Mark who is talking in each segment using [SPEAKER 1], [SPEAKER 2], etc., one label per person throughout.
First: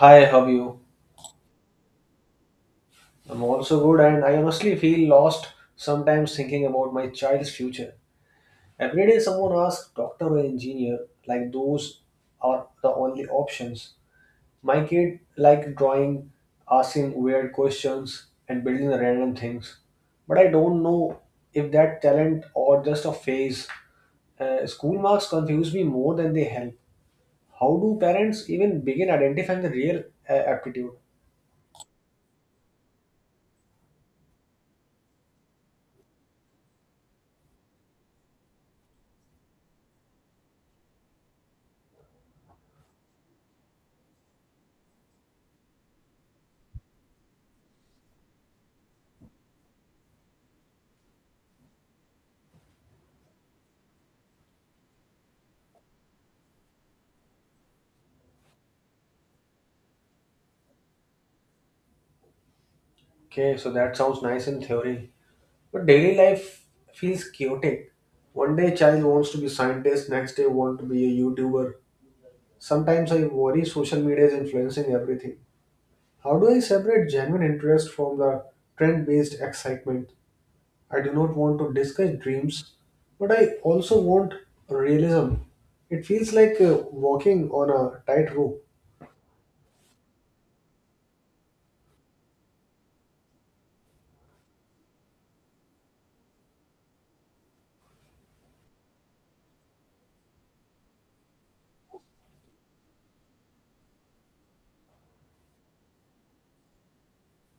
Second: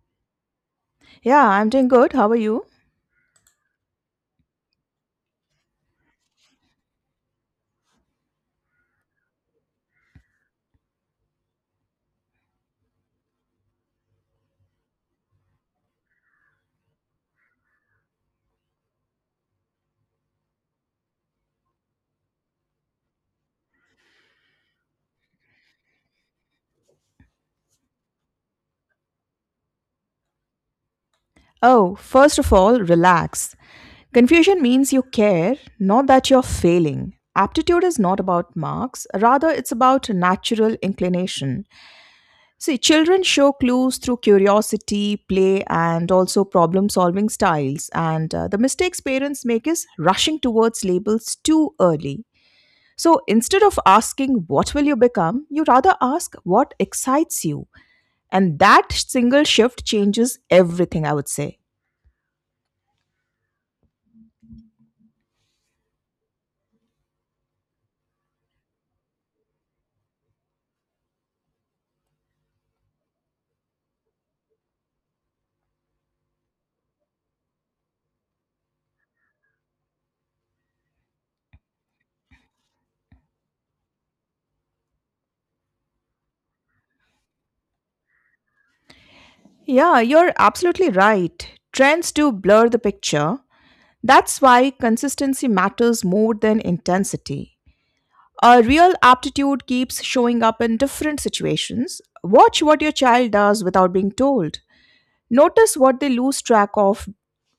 [SPEAKER 1] Hi, how are you?
[SPEAKER 2] Yeah, I'm doing good. How are you?
[SPEAKER 1] I'm also good, and I honestly feel lost sometimes thinking about my child's future. Every day, someone asks doctor or engineer, like those are the only options. My kid like drawing, asking weird questions, and building random things. But I don't know if that talent or just a phase. School marks confuse me more than they help. How do parents even begin identifying the real aptitude?
[SPEAKER 2] Oh, first of all, relax. Confusion means you care, not that you're failing. Aptitude is not about marks, rather, it's about natural inclination. See, children show clues through curiosity, play, and also problem solving styles. And The mistakes parents make is rushing towards labels too early. So instead of asking, "What will you become?" you rather ask, "What excites you?" And that single shift changes everything, I would say.
[SPEAKER 1] Okay, so that sounds nice in theory. But daily life feels chaotic. One day a child wants to be scientist, next day want to be a YouTuber. Sometimes I worry social media is influencing everything. How do I separate genuine interest from the trend-based excitement? I do not want to discuss dreams, but I also want realism. It feels like walking on a tightrope.
[SPEAKER 2] Yeah, you're absolutely right. Trends do blur the picture. That's why consistency matters more than intensity. A real aptitude keeps showing up in different situations. Watch what your child does without being told. Notice what they lose track of.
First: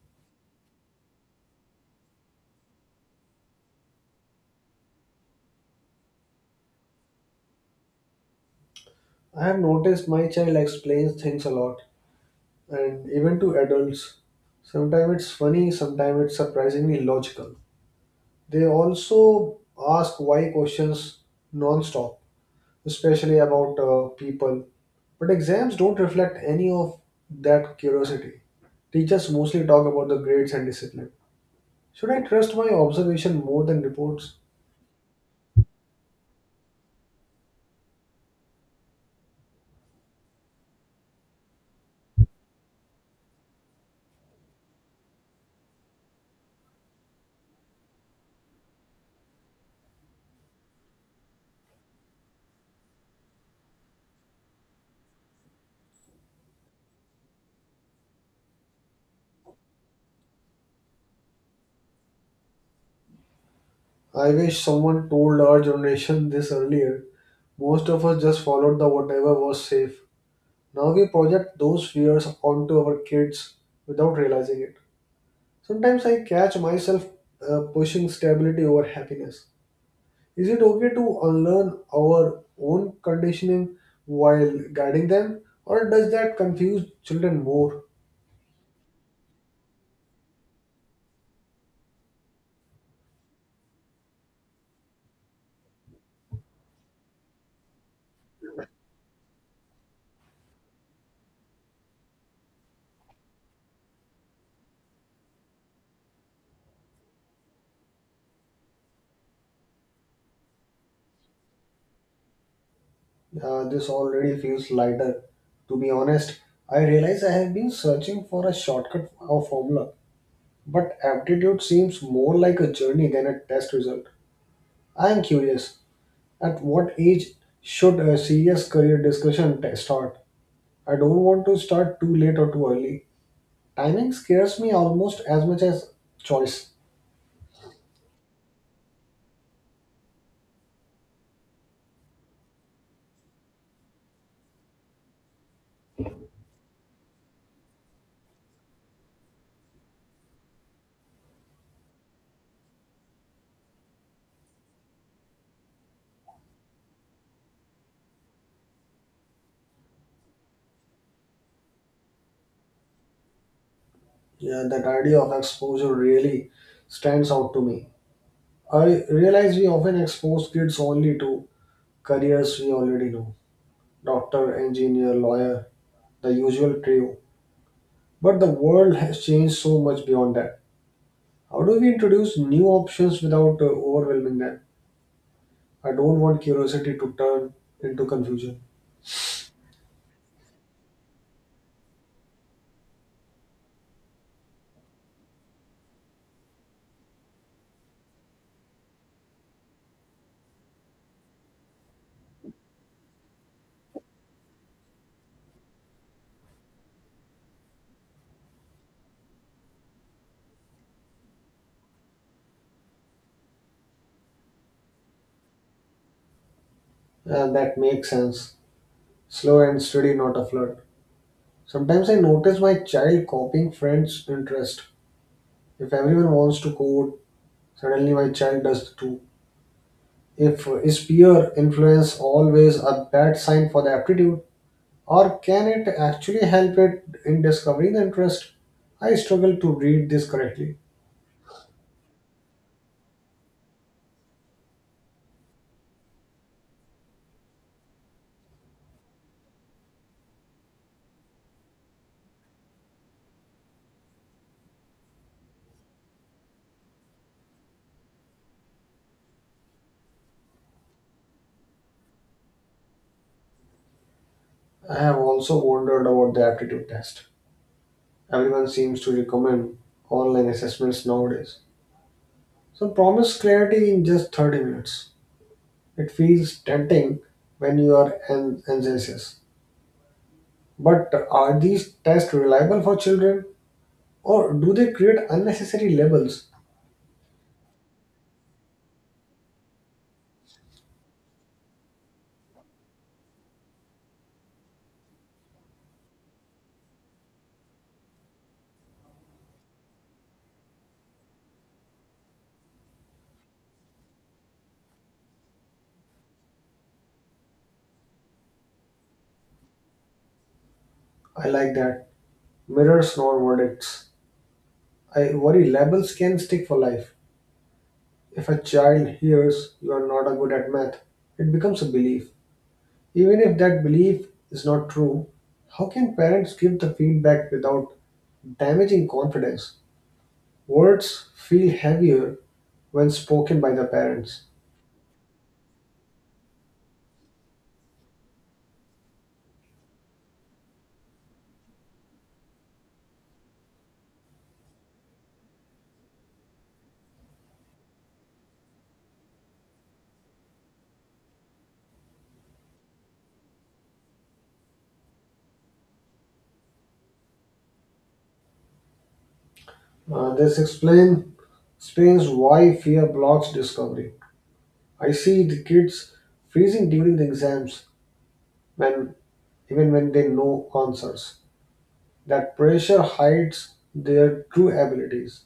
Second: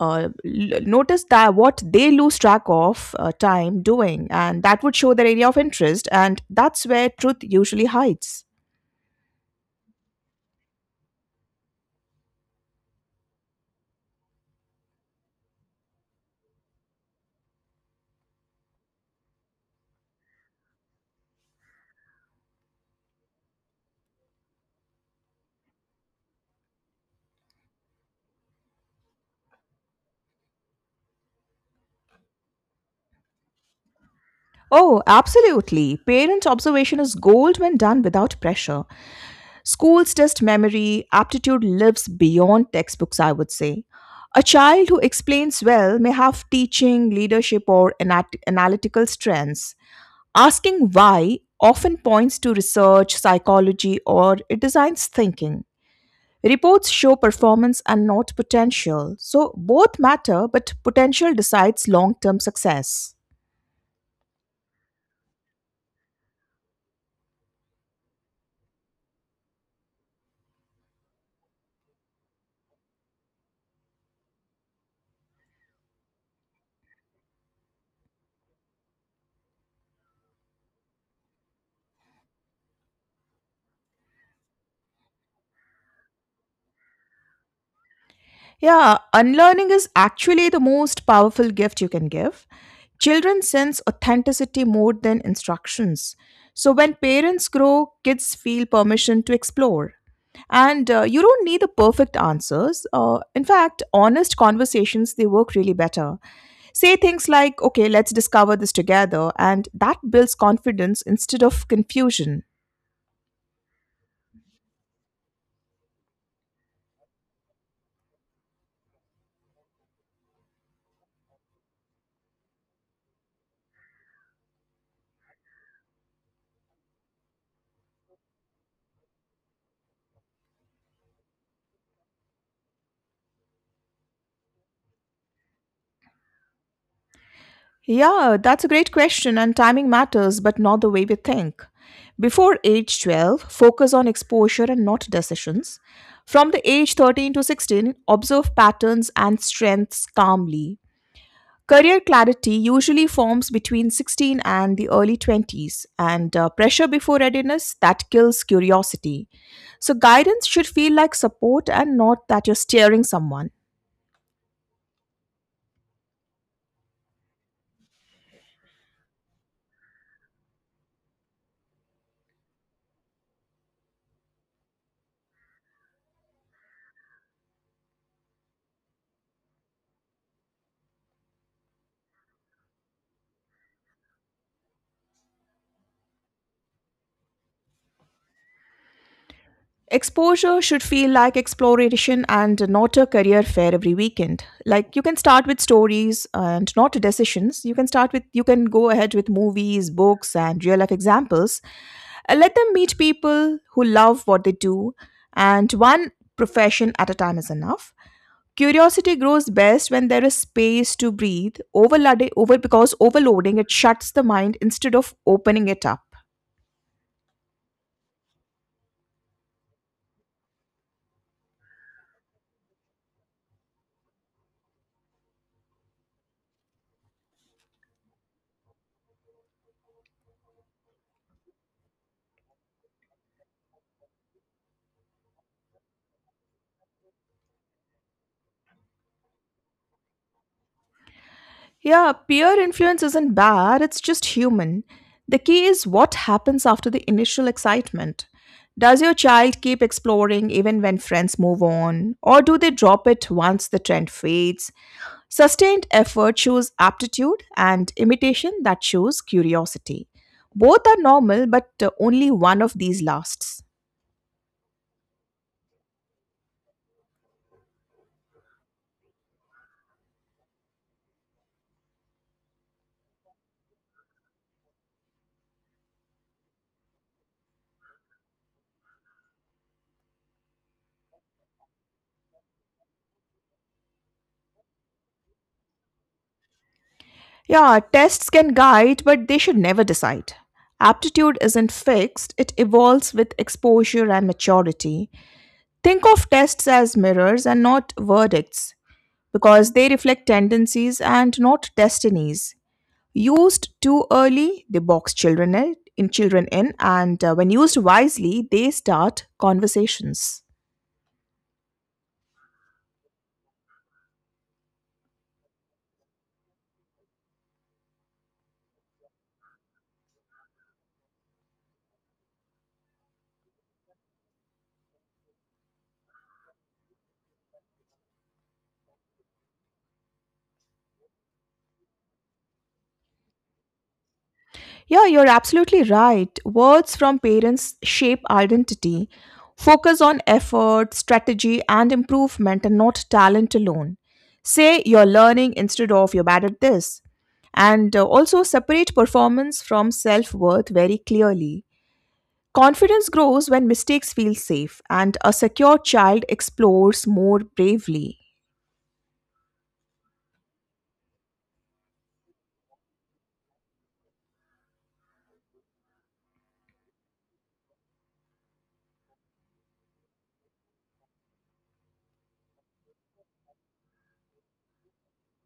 [SPEAKER 2] L- notice that what they lose track of time doing, and that would show their area of interest, and that's where truth usually hides.
[SPEAKER 1] I have noticed my child explains things a lot, and even to adults. Sometimes it's funny, sometimes it's surprisingly logical. They also ask why questions non-stop, especially about people. But exams don't reflect any of that curiosity. Teachers mostly talk about the grades and discipline. Should I trust my observation more than reports?
[SPEAKER 2] Oh, absolutely. Parent observation is gold when done without pressure. Schools test memory, aptitude lives beyond textbooks, I would say. A child who explains well may have teaching, leadership, or analytical strengths. Asking why often points to research, psychology, or it designs thinking. Reports show performance and not potential. So both matter, but potential decides long term success.
[SPEAKER 1] I wish someone told our generation this earlier. Most of us just followed the whatever was safe. Now we project those fears onto our kids without realizing it. Sometimes I catch myself pushing stability over happiness. Is it okay to unlearn our own conditioning while guiding them, or does that confuse children more?
[SPEAKER 2] Yeah, unlearning is actually the most powerful gift you can give. Children sense authenticity more than instructions. So when parents grow, kids feel permission to explore. And You don't need the perfect answers. In fact, honest conversations they work really better. Say things like, "Okay, let's discover this together," and that builds confidence instead of confusion.
[SPEAKER 1] This already feels lighter. To be honest, I realize I have been searching for a shortcut or formula, but aptitude seems more like a journey than a test result. I am curious at what age should a serious career discussion start? I don't want to start too late or too early. Timing scares me almost as much as choice.
[SPEAKER 2] Yeah, that's a great question, and timing matters, but not the way we think. Before age 12, focus on exposure and not decisions. From the age 13 to 16, observe patterns and strengths calmly. Career clarity usually forms between 16 and the early 20s, and pressure before readiness that kills curiosity. So, guidance should feel like support and not that you're steering someone.
[SPEAKER 1] Yeah, that idea of exposure really stands out to me. I realize we often expose kids only to careers we already know doctor, engineer, lawyer, the usual trio. But the world has changed so much beyond that. How do we introduce new options without overwhelming them? I don't want curiosity to turn into confusion.
[SPEAKER 2] Exposure should feel like exploration and not a career fair every weekend. Like you can start with stories and not decisions. You can go ahead with movies, books, and real life examples. Let them meet people who love what they do, and one profession at a time is enough. Curiosity grows best when there is space to breathe. Overloading over because Overloading it shuts the mind instead of opening it up.
[SPEAKER 1] And that makes sense. Slow and steady, not a flood. Sometimes I notice my child copying friends' interest. If everyone wants to code, suddenly, my child does too. If is peer influence always a bad sign for the aptitude, or can it actually help it in discovering the interest? I struggle to read this correctly.
[SPEAKER 2] Yeah, peer influence isn't bad, it's just human. The key is what happens after the initial excitement. Does your child keep exploring even when friends move on? Or do they drop it once the trend fades? Sustained effort shows aptitude and imitation that shows curiosity. Both are normal, but only one of these lasts.
[SPEAKER 1] I have also wondered about the aptitude test. Everyone seems to recommend online assessments nowadays. So promise clarity in just 30 minutes. It feels tempting when you are enthusiastic. But are these tests reliable for children or do they create unnecessary labels?
[SPEAKER 2] Yeah, tests can guide, but they should never decide. Aptitude isn't fixed, it evolves with exposure and maturity. Think of tests as mirrors and not verdicts, because they reflect tendencies and not destinies. Used too early, they box children in, and when used wisely, they start conversations.
[SPEAKER 1] I like that. Mirrors, not verdicts. I worry labels can stick for life. If a child hears you are not a good at math, it becomes a belief. Even if that belief is not true, how can parents give the feedback without damaging confidence? Words feel heavier when spoken by the parents.
[SPEAKER 2] Yeah, you're absolutely right. Words from parents shape identity. Focus on effort, strategy, and improvement, and not talent alone. Say "you're learning" instead of "you're bad at this." And Also separate performance from self worth very clearly. Confidence grows when mistakes feel safe, and a secure child explores more bravely.
[SPEAKER 1] This explains why fear blocks discovery. I see the kids freezing during the exams when even when they know concerts. That pressure hides their true abilities.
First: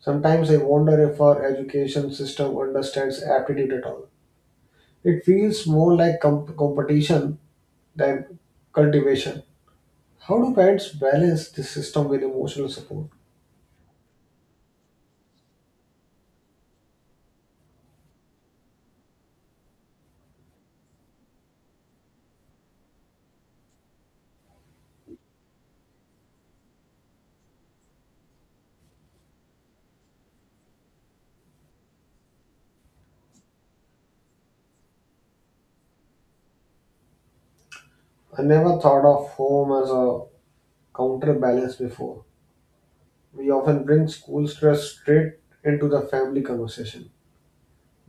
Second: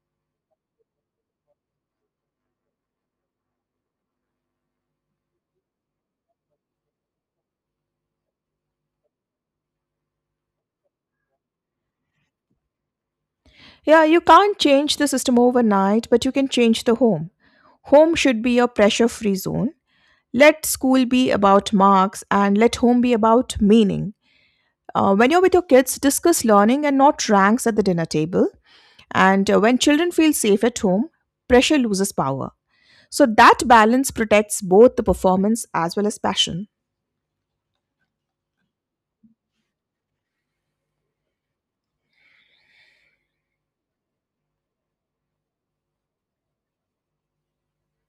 [SPEAKER 1] Sometimes I wonder if our education system understands aptitude at all. It feels more like competition than cultivation. How do parents balance this system with emotional support?
[SPEAKER 2] Yeah, you can't change the system overnight, but you can change the home. Home should be a pressure free zone. Let school be about marks and let home be about meaning. When you're with your kids, discuss learning and not ranks at the dinner table. And When children feel safe at home, pressure loses power. So that balance protects both the performance as well as passion.
[SPEAKER 1] I never thought of home as a counterbalance before. We often bring school stress straight into the family conversation.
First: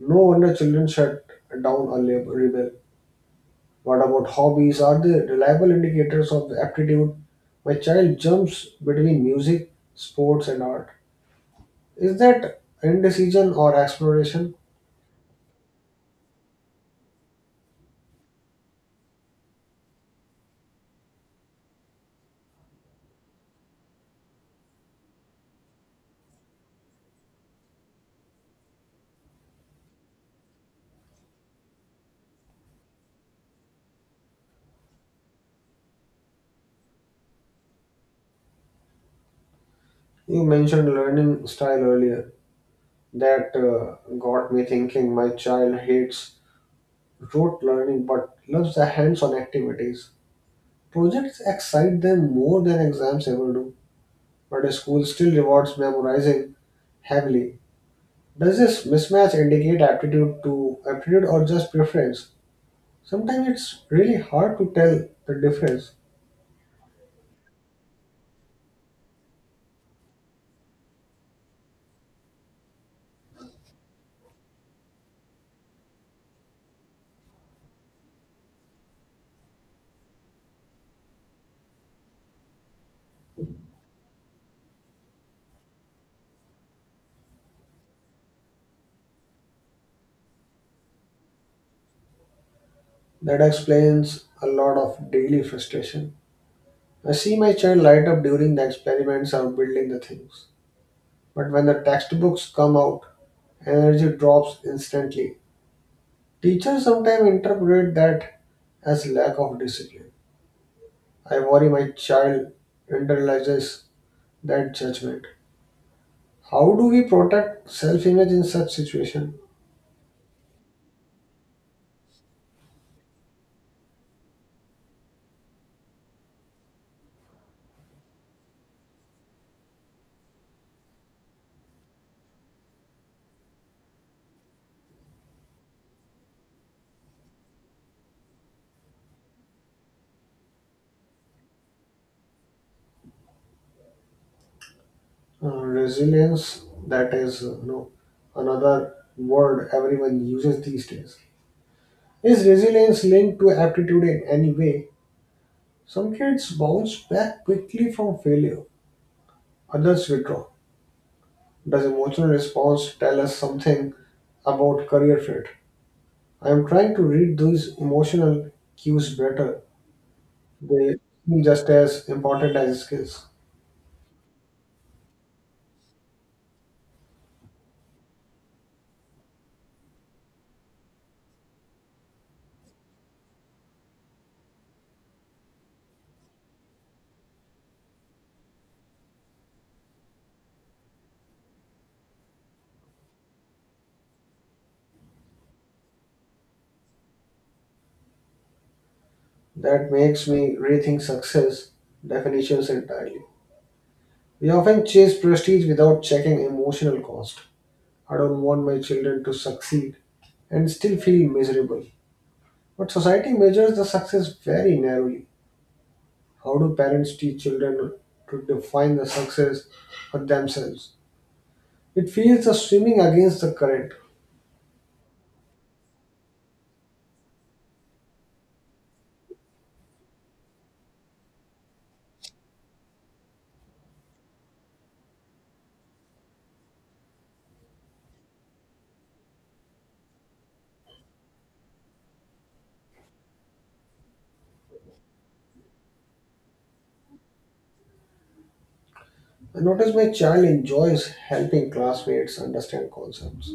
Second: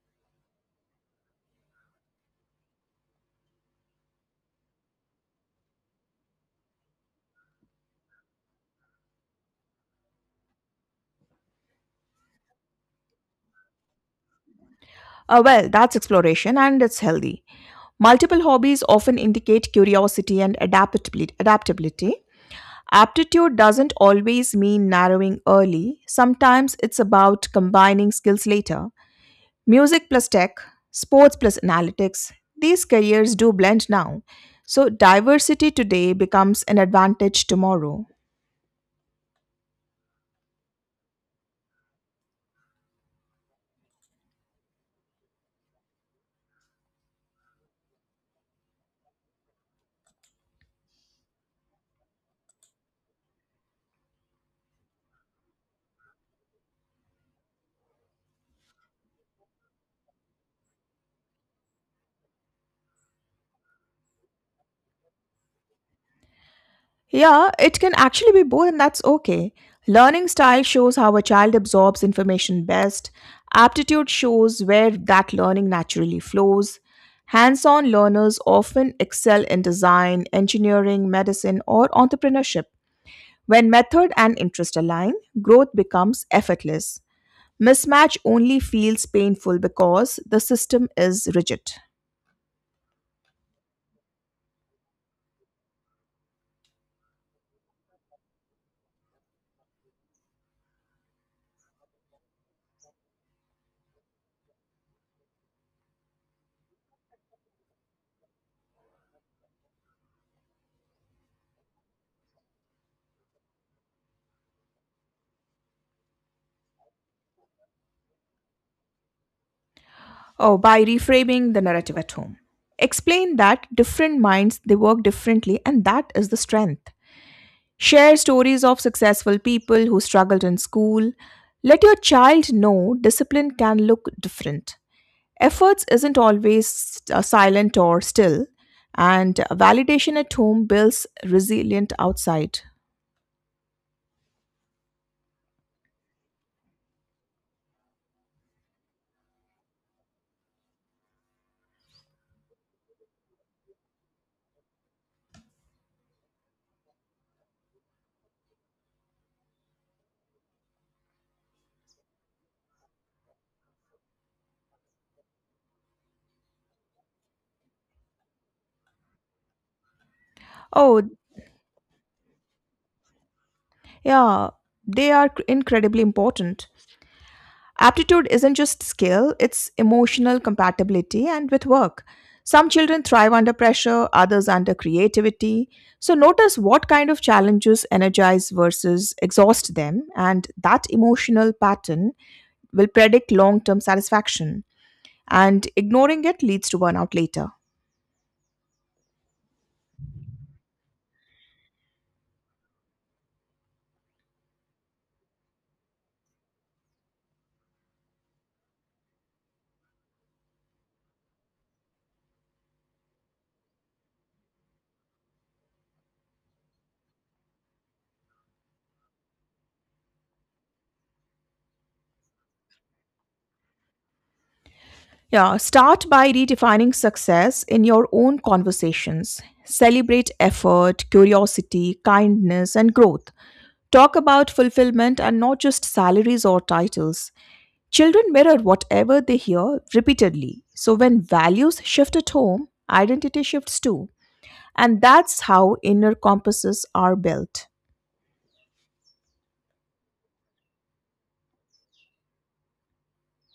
[SPEAKER 1] No wonder children shut down or rebel. What about hobbies? Are they reliable indicators of aptitude? My child jumps between music, sports, and art. Is that indecision or exploration?
[SPEAKER 2] That's exploration and it's healthy. Multiple hobbies often indicate curiosity and adaptability. Aptitude doesn't always mean narrowing early, sometimes it's about combining skills later. Music plus tech, sports plus analytics, these careers do blend now. So, diversity today becomes an advantage tomorrow.
[SPEAKER 1] You mentioned learning style earlier. That got me thinking my child hates rote learning but loves the hands on activities. Projects excite them more than exams ever do, but school still rewards memorizing heavily. Does this mismatch indicate aptitude to aptitude or just preference? Sometimes it's really hard to tell the difference.
[SPEAKER 2] Yeah, it can actually be both, and that's okay. Learning style shows how a child absorbs information best, aptitude shows where that learning naturally flows. Hands on learners often excel in design, engineering, medicine, or entrepreneurship. When method and interest align, growth becomes effortless. Mismatch only feels painful because the system is rigid.
[SPEAKER 1] That explains a lot of daily frustration. I see my child light up during the experiments or building the things. But when the textbooks come out, energy drops instantly. Teachers sometimes interpret that as lack of discipline. I worry my child internalizes that judgment. How do we protect self image in such situation?
[SPEAKER 2] Oh, by reframing the narrative at home. Explain that different minds they work differently and that is the strength. Share stories of successful people who struggled in school. Let your child know discipline can look different. Efforts isn't always silent or still, and validation at home builds resilient outside.
[SPEAKER 1] Resilience, that is you know, another word everyone uses these days. Is resilience linked to aptitude in any way? Some kids bounce back quickly from failure, others withdraw. Does emotional response tell us something about career fit? I am trying to read these emotional cues better. They
[SPEAKER 2] Oh,
[SPEAKER 1] seem just as important as skills.
[SPEAKER 2] yeah, they are incredibly important. Aptitude isn't just skill, it's emotional compatibility and with work. Some children thrive under pressure, others under creativity. So notice what kind of challenges energize versus exhaust them, and that emotional pattern will predict long term satisfaction. And ignoring it leads to burnout later.
[SPEAKER 1] That makes me rethink success definitions entirely. We often chase prestige without checking emotional cost. I don't want my children to succeed and still feel miserable. But society measures the success very narrowly. How do parents teach children to define the success for themselves? It feels the swimming against the current.
[SPEAKER 2] Yeah, start by redefining success in your own conversations. Celebrate effort, curiosity, kindness, and growth. Talk about fulfillment and not just salaries or titles. Children mirror whatever they hear repeatedly. So when values shift at home, identity shifts too. And that's how inner compasses are built.
[SPEAKER 1] I notice my child enjoys helping classmates understand concepts.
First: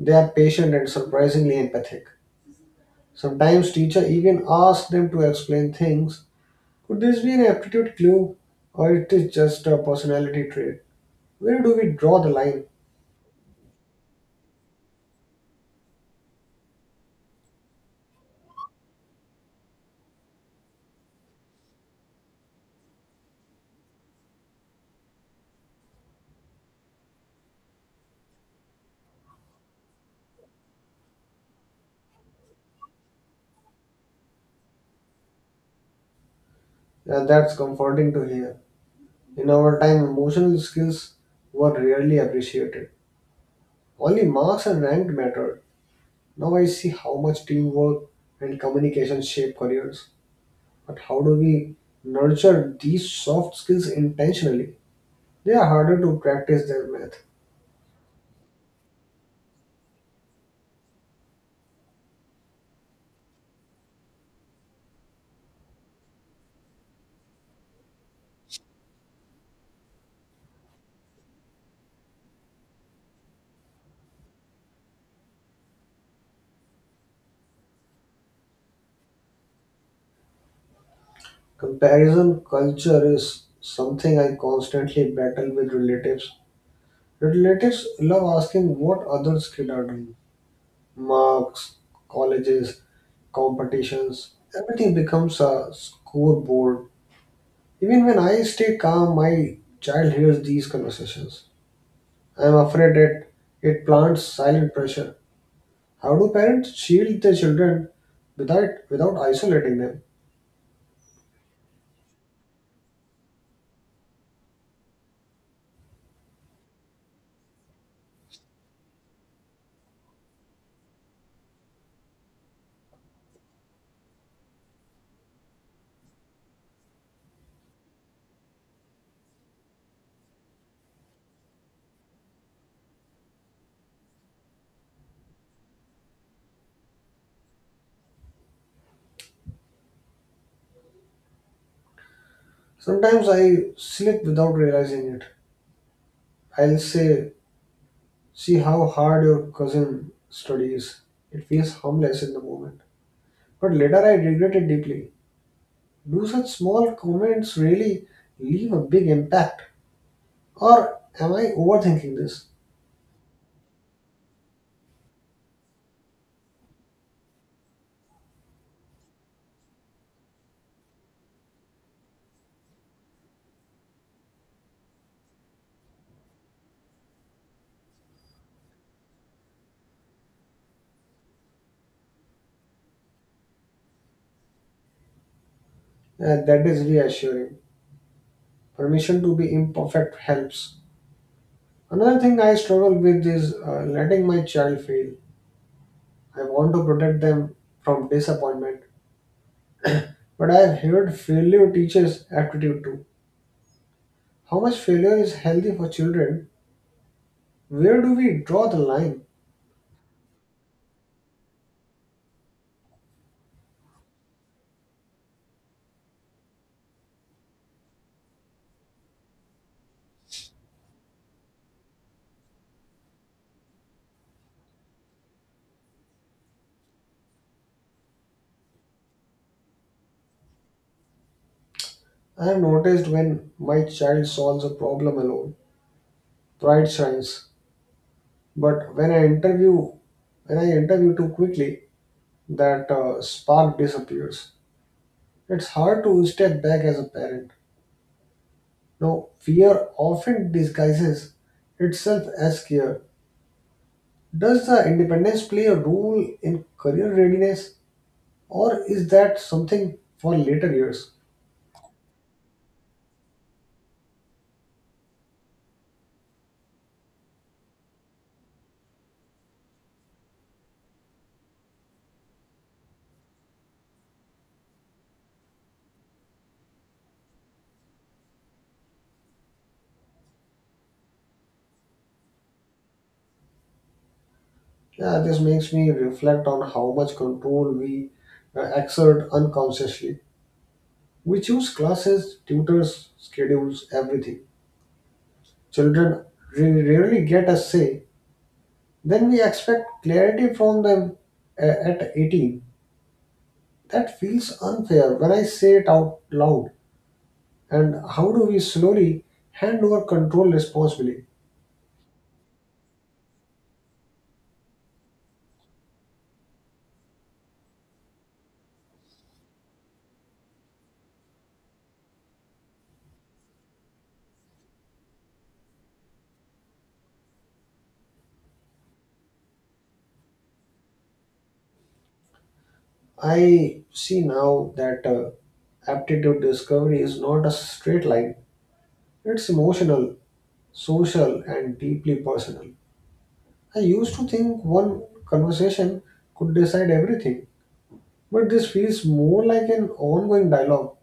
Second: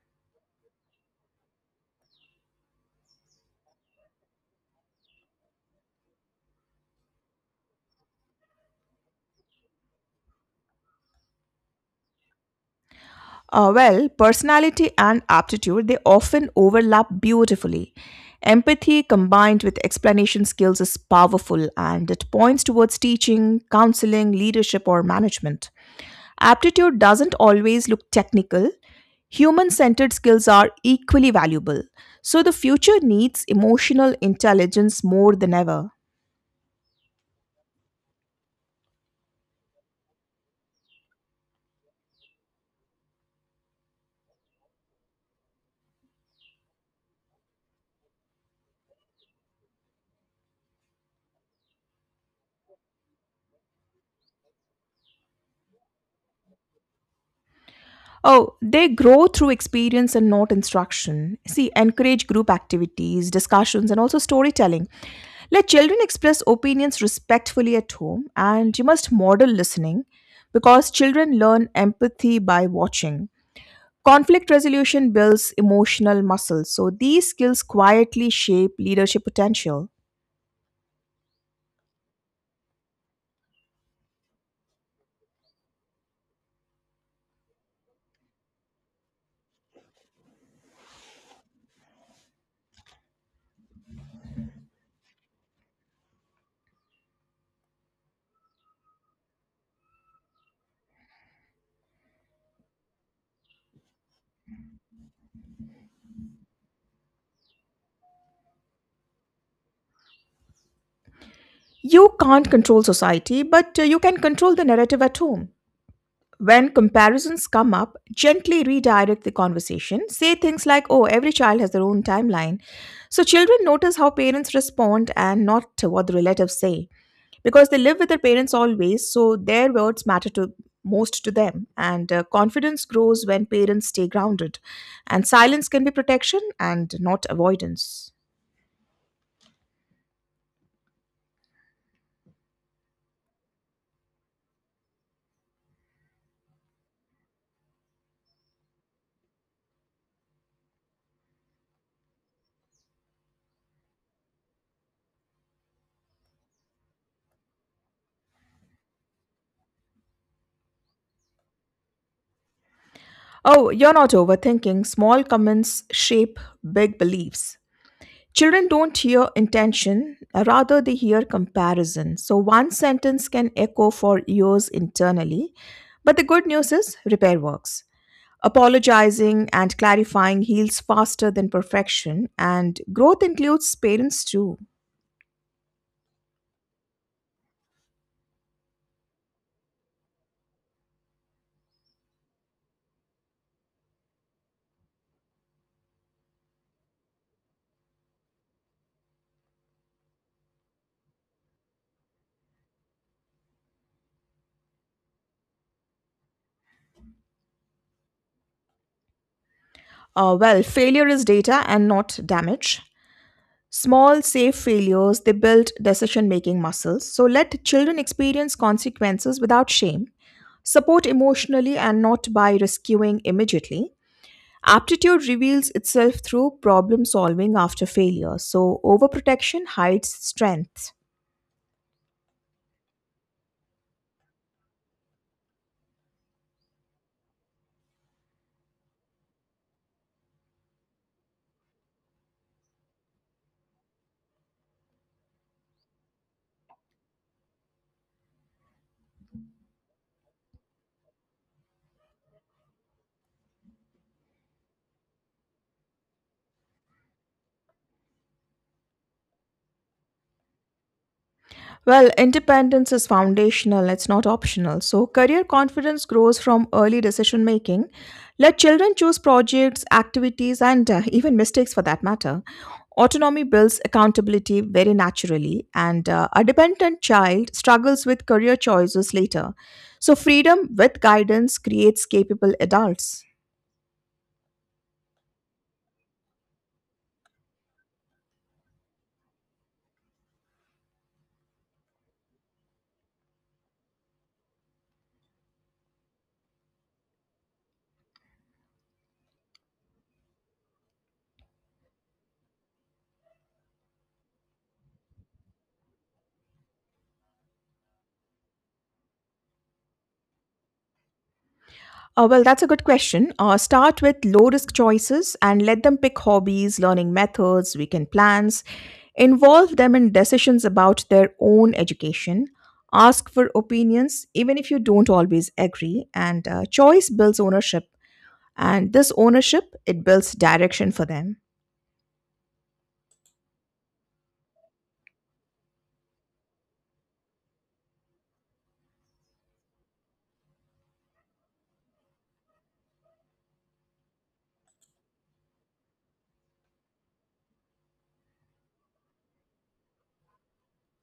[SPEAKER 1] They are patient and surprisingly empathic. Sometimes teacher even asks them to explain things. Could this be an aptitude clue or it is just a personality trait? Where do we draw the line?
[SPEAKER 2] Personality and aptitude, they often overlap beautifully. Empathy combined with explanation skills is powerful and it points towards teaching, counseling, leadership, or management. Aptitude doesn't always look technical. Human centered skills are equally valuable. So the future needs emotional intelligence more than ever.
[SPEAKER 1] Yeah, that's comforting to hear. In our time, emotional skills were rarely appreciated. Only marks and rank mattered. Now I see how much teamwork and communication shape careers. But how do we nurture these soft skills intentionally? They are harder to practice than math.
[SPEAKER 2] Oh, they grow through experience and not instruction. See, encourage group activities, discussions, and also storytelling. Let children express opinions respectfully at home, and you must model listening because children learn empathy by watching. Conflict resolution builds emotional muscle, so these skills quietly shape leadership potential.
[SPEAKER 1] Comparison culture is something I constantly battle with relatives. Relatives love asking what others' kids are doing. Marks, colleges, competitions, everything becomes a scoreboard. Even when I stay calm, my child hears these conversations. I am afraid that it plants silent pressure. How do parents shield their children without isolating them?
[SPEAKER 2] You can't control society, but you can control the narrative at home. When comparisons come up, gently redirect the conversation. Say things like, "Oh, every child has their own timeline." So children notice how parents respond and not what the relatives say, because they live with their parents always, so their words matter to most to them. And confidence grows when parents stay grounded, and silence can be protection and not avoidance.
[SPEAKER 1] Sometimes I slip without realizing it. I'll say, see how hard your cousin studies. It feels harmless in the moment. But later I regretted deeply. Do such small comments really leave a big impact? Or am I overthinking this?
[SPEAKER 2] Oh, you're not overthinking. Small comments shape big beliefs. Children don't hear intention, rather they hear comparison. So one sentence can echo for years internally, but the good news is repair works. Apologizing and clarifying heals faster than perfection, and growth includes parents too.
[SPEAKER 1] That is reassuring. Permission to be imperfect helps. Another thing I struggle with is letting my child fail. I want to protect them from disappointment. But I have heard failure teaches aptitude too. How much failure is healthy for children? Where do we draw the line?
[SPEAKER 2] Failure is data and not damage. Small, safe failures, they build decision making muscles. So let children experience consequences without shame. Support emotionally and not by rescuing immediately. Aptitude reveals itself through problem solving after failure. So overprotection hides strength.
[SPEAKER 1] I have noticed when my child solves a problem alone, pride shines. But when I interview too quickly, that spark disappears. It's hard to step back as a parent. Now, fear often disguises itself as care. Does the independence play a role in career readiness, or is that something for later years?
[SPEAKER 2] Well, independence is foundational, it's not optional. So, career confidence grows from early decision making. Let children choose projects, activities, and even mistakes for that matter. Autonomy builds accountability very naturally, and a dependent child struggles with career choices later. So, freedom with guidance creates capable adults.
[SPEAKER 1] Yeah, this makes me reflect on how much control we exert unconsciously. We choose classes, tutors, schedules, everything. Children rarely get a say, then we expect clarity from them at 18. That feels unfair when I say it out loud. And how do we slowly hand over control responsibly?
[SPEAKER 2] That's a good question. Start with low risk choices and let them pick hobbies, learning methods, weekend plans. Involve them in decisions about their own education. Ask for opinions, even if you don't always agree. And choice builds ownership. And this ownership, it builds direction for them.
[SPEAKER 1] I see now that aptitude discovery is not a straight line, it's emotional, social, and deeply personal. I used to think one conversation could decide everything, but this feels more like an ongoing dialogue.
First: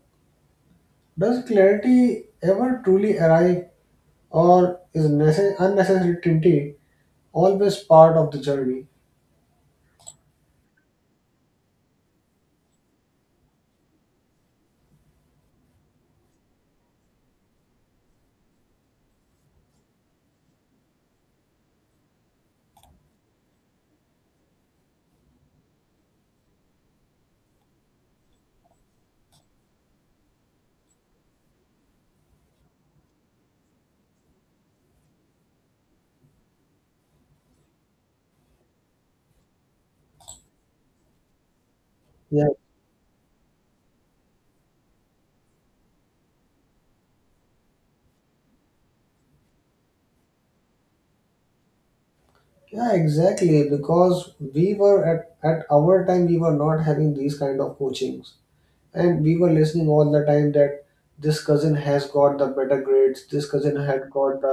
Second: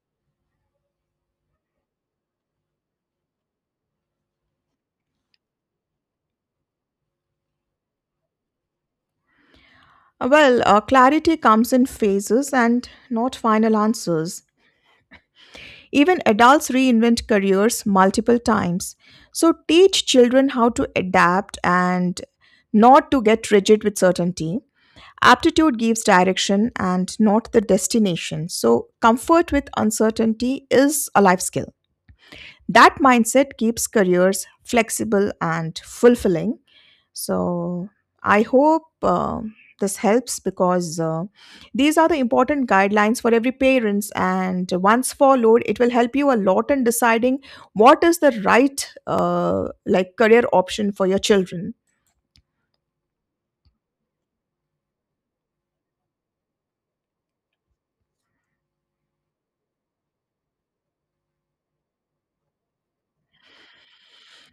[SPEAKER 1] Does clarity ever truly arrive, or is unnecessary tinty always part of the journey?
[SPEAKER 2] Clarity comes in phases and not final answers. Even adults reinvent careers multiple times. So teach children how to adapt and not to get rigid with certainty. Aptitude gives direction and not the destination. So comfort with uncertainty is a life skill. That mindset keeps careers flexible and fulfilling. So I hope this helps, because these are the
[SPEAKER 1] Yeah.
[SPEAKER 2] important guidelines for every parents, and once followed, it will help you a lot in deciding what is the right like career option for your children.
[SPEAKER 1] Yeah, exactly. Because we were at our time, we were not having these kind of coachings. And we were listening all the time that this cousin has got the better grades, this cousin had got the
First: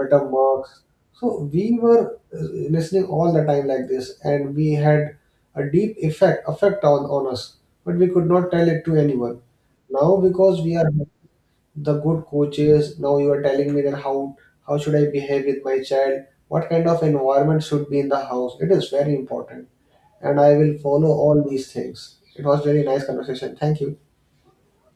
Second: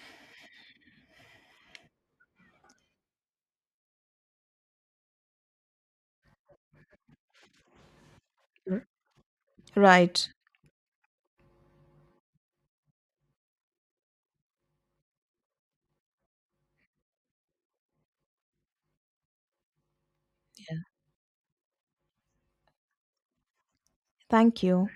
[SPEAKER 1] better marks, so we were listening all the time like this, and we had a deep effect on us, but we could not tell it to anyone now,
[SPEAKER 2] Right.
[SPEAKER 1] because we are the good coaches. Now you are telling me that how should I behave with my child, what kind of environment should be in the house, it is very important, and I will follow all these things. It was very nice conversation. Thank you.
[SPEAKER 2] Thank you.